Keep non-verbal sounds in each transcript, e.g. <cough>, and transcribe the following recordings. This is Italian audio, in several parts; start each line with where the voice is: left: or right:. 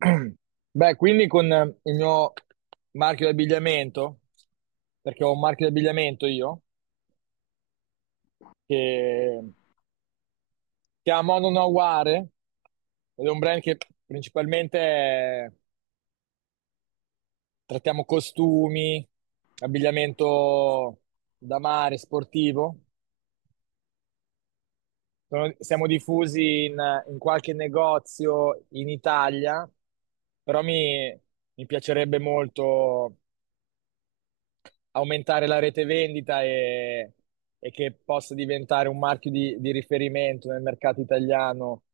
right: <clears throat> Beh, quindi con il mio marchio di abbigliamento, perché ho un marchio di abbigliamento io, che si chiama Mono Naware, ed è un brand che principalmente trattiamo costumi, abbigliamento da mare, sportivo. Siamo diffusi in qualche negozio in Italia, però mi mi piacerebbe molto aumentare la rete vendita e che possa diventare un marchio di riferimento nel mercato italiano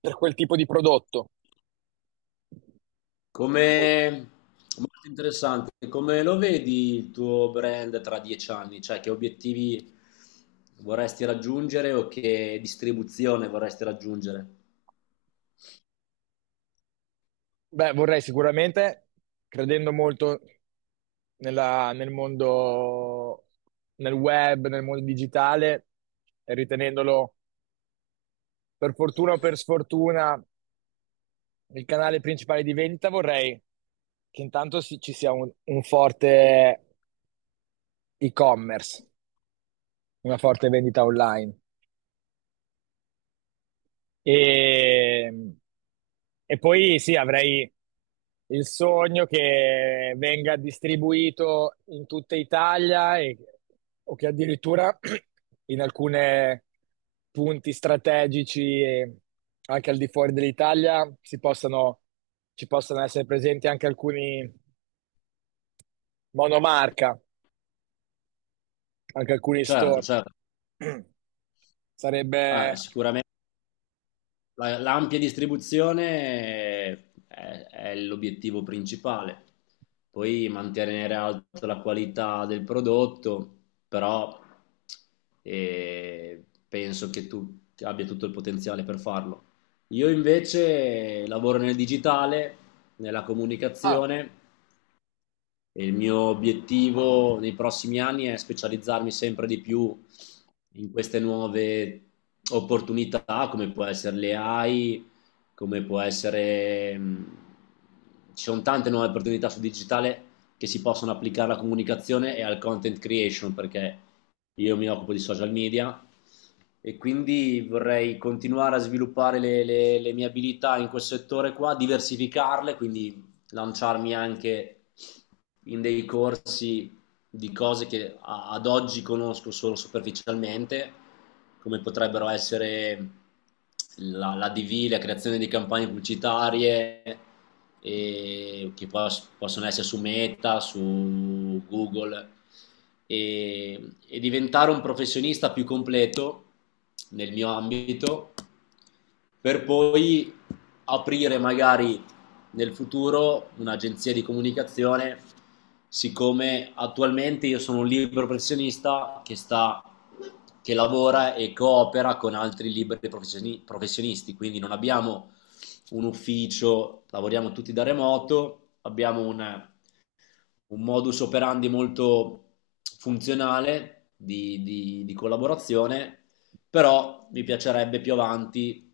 right: per quel tipo di prodotto.
left: Come... Molto interessante. Come lo vedi il tuo brand tra 10 anni? Cioè, che obiettivi vorresti raggiungere o che distribuzione vorresti raggiungere?
right: Beh, vorrei sicuramente, credendo molto nel mondo, nel web, nel mondo digitale, e ritenendolo per fortuna o per sfortuna il canale principale di vendita, vorrei che intanto ci sia un forte e-commerce, una forte vendita online. E, e poi sì, avrei il sogno che venga distribuito in tutta Italia o che addirittura <clears throat> in alcuni punti strategici e anche al di fuori dell'Italia si possano, ci possano essere presenti anche alcuni monomarca, anche alcuni
left: Certo,
right: store.
left: certo.
right: <clears throat>
left: Ah,
right: Sarebbe...
left: sicuramente l'ampia distribuzione è l'obiettivo principale, poi mantenere alta la qualità del prodotto, però penso che tu abbia tutto il potenziale per farlo. Io invece lavoro nel digitale, nella
right: Ah,
left: comunicazione e il mio obiettivo nei prossimi anni è specializzarmi sempre di più in queste nuove opportunità, come può essere le AI, come può essere... mh, Ci sono tante nuove opportunità sul digitale che si possono applicare alla comunicazione e al content creation, perché io mi occupo di social media e quindi vorrei continuare a sviluppare le mie abilità in quel settore qua, diversificarle, quindi lanciarmi anche in dei corsi di cose che ad oggi conosco solo superficialmente, come potrebbero essere la DV, la creazione di campagne pubblicitarie, che possono essere su Meta, su Google, e, e diventare un professionista più completo nel mio ambito, per poi aprire magari nel futuro un'agenzia di comunicazione, siccome attualmente io sono un libero professionista che lavora e coopera con altri liberi professionisti, quindi non abbiamo un ufficio, lavoriamo tutti da remoto, abbiamo un modus operandi molto funzionale di collaborazione, però mi piacerebbe più avanti,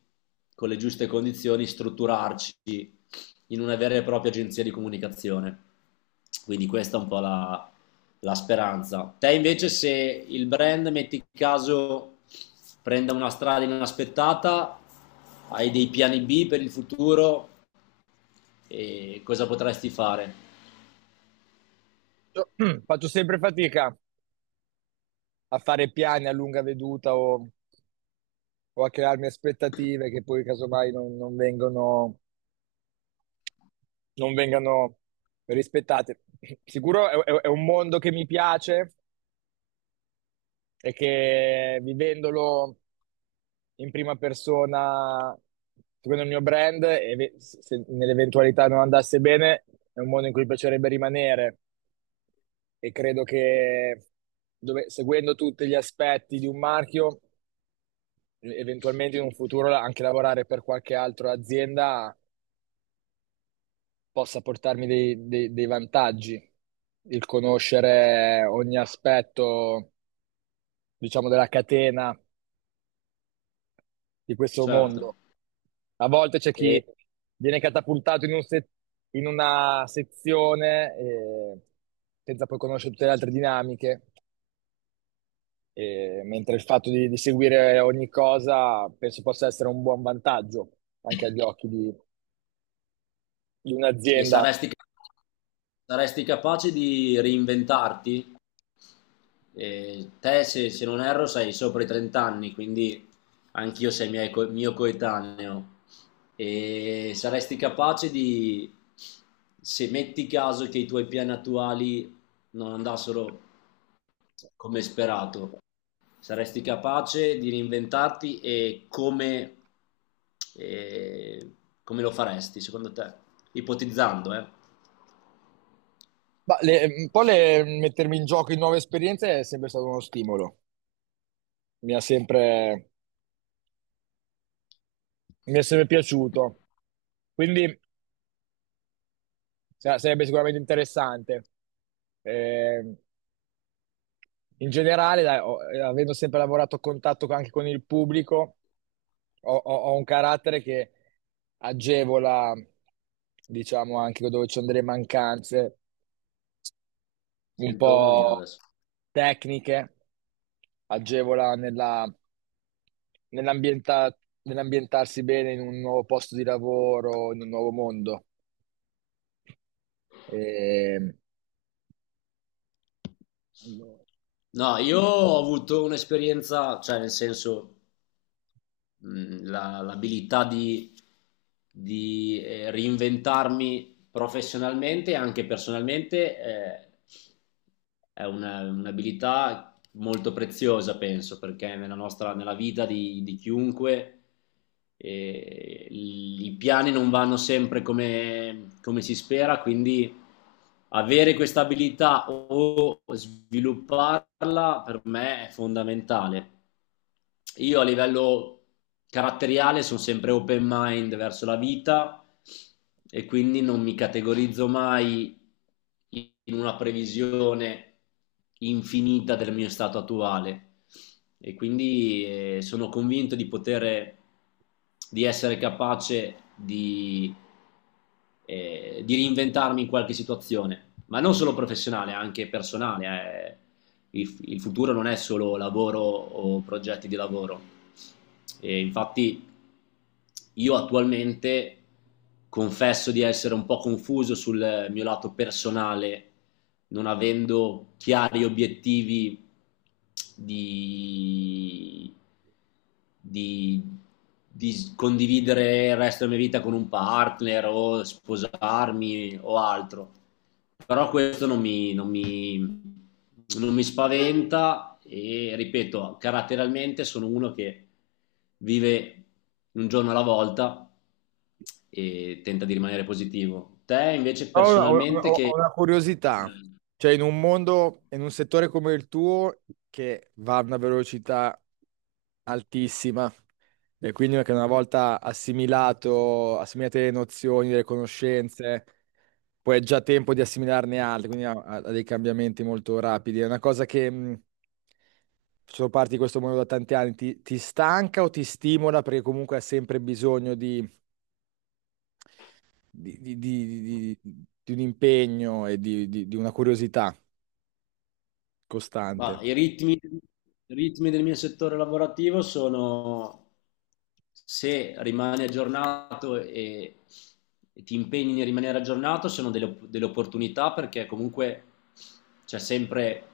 left: con le giuste condizioni, strutturarci in una vera e propria agenzia di comunicazione. Quindi questa è un po' la speranza. Te invece se il brand, metti caso, prenda una strada inaspettata, hai dei piani B per il futuro e cosa potresti fare?
right: <clears throat> faccio sempre fatica a fare piani a lunga veduta o a crearmi aspettative che poi casomai non vengono, non vengano rispettate. Sicuro è è un mondo che mi piace e che vivendolo in prima persona, secondo il mio brand, e se nell'eventualità non andasse bene, è un mondo in cui piacerebbe rimanere e credo che seguendo tutti gli aspetti di un marchio, eventualmente in un futuro anche lavorare per qualche altra azienda possa portarmi dei dei vantaggi, il conoscere ogni aspetto, diciamo, della catena di questo
left: Certo.
right: mondo. A volte c'è chi
left: E
right: viene catapultato in un se- in una sezione, senza poi conoscere tutte le altre dinamiche, mentre il fatto di seguire ogni cosa penso possa essere un buon vantaggio anche agli occhi di
left: E
right: un'azienda.
left: saresti, saresti capace di reinventarti? Te, se non erro, sei sopra i 30 anni, quindi anch'io mio coetaneo. E saresti capace di, se metti caso che i tuoi piani attuali non andassero come sperato, saresti capace di reinventarti e come lo faresti, secondo te? Ipotizzando, eh?
right: Un po' mettermi in gioco in nuove esperienze è sempre stato uno stimolo. Mi ha sempre, mi è sempre piaciuto. Quindi sarebbe sicuramente interessante. Eh, In generale, dai, avendo sempre lavorato a contatto anche con il pubblico, ho un carattere che agevola, diciamo, anche dove ci sono delle mancanze un
left: Sempre Omolino
right: po'
left: adesso.
right: tecniche, agevola nella nell'ambienta- nell'ambientarsi bene in un nuovo posto di lavoro, in un nuovo mondo. Ehm, allora,
left: No, io ho avuto un'esperienza, cioè nel senso, l'abilità di reinventarmi professionalmente e anche personalmente, è un'abilità molto preziosa, penso, perché nella nostra, nella vita di chiunque i piani non vanno sempre come si spera, quindi avere questa abilità o svilupparla per me è fondamentale. Io a livello caratteriale sono sempre open mind verso la vita e quindi non mi categorizzo mai in una previsione infinita del mio stato attuale e quindi sono convinto di poter di essere capace di reinventarmi in qualche situazione, ma non solo professionale, anche personale. Eh. Il futuro non è solo lavoro o progetti di lavoro. E infatti io attualmente confesso di essere un po' confuso sul mio lato personale non avendo chiari obiettivi di, di, di condividere il resto della mia vita con un partner o sposarmi o altro. Però questo non mi spaventa e ripeto, caratterialmente sono uno che vive un giorno alla volta e tenta di rimanere positivo. Te invece
right: però
left: personalmente che...
right: ho una curiosità, cioè in un mondo, in un settore come il tuo, che va a una velocità altissima, e quindi che una volta assimilato, assimilate le nozioni, le conoscenze, poi è già tempo di assimilarne altre, quindi ha dei cambiamenti molto rapidi. È una cosa che, sono parte di questo mondo da tanti anni, ti stanca o ti stimola perché comunque hai sempre bisogno di, di- di- di- di un impegno e di una curiosità
left: Ma
right: costante.
left: i ritmi del mio settore lavorativo sono se rimani aggiornato e ti impegni nel rimanere aggiornato, sono delle opportunità perché comunque c'è sempre,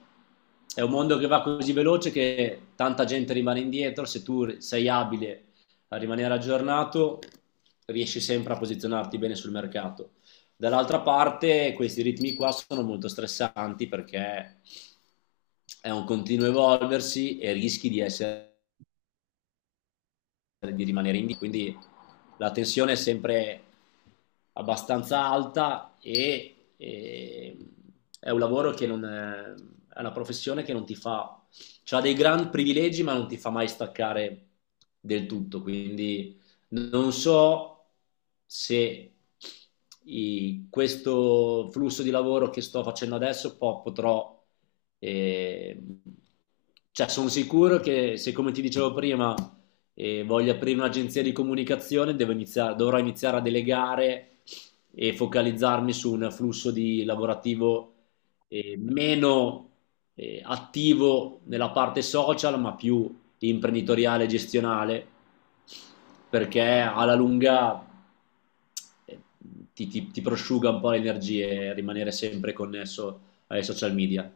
left: è un mondo che va così veloce che tanta gente rimane indietro, se tu sei abile a rimanere aggiornato riesci sempre a posizionarti bene sul mercato. Dall'altra parte questi ritmi qua sono molto stressanti perché è un continuo evolversi e rischi di rimanere indie, quindi la tensione è sempre abbastanza alta e è un lavoro che non è, è una professione che non ti fa, ha dei gran privilegi ma non ti fa mai staccare del tutto, quindi non so se questo flusso di lavoro che sto facendo adesso potrò, eh, cioè sono sicuro che se come ti dicevo prima e voglio aprire un'agenzia di comunicazione, dovrò iniziare a delegare e focalizzarmi su un flusso di lavorativo meno attivo nella parte social, ma più imprenditoriale e gestionale, perché alla lunga eh, ti prosciuga un po' le energie rimanere sempre connesso ai social media.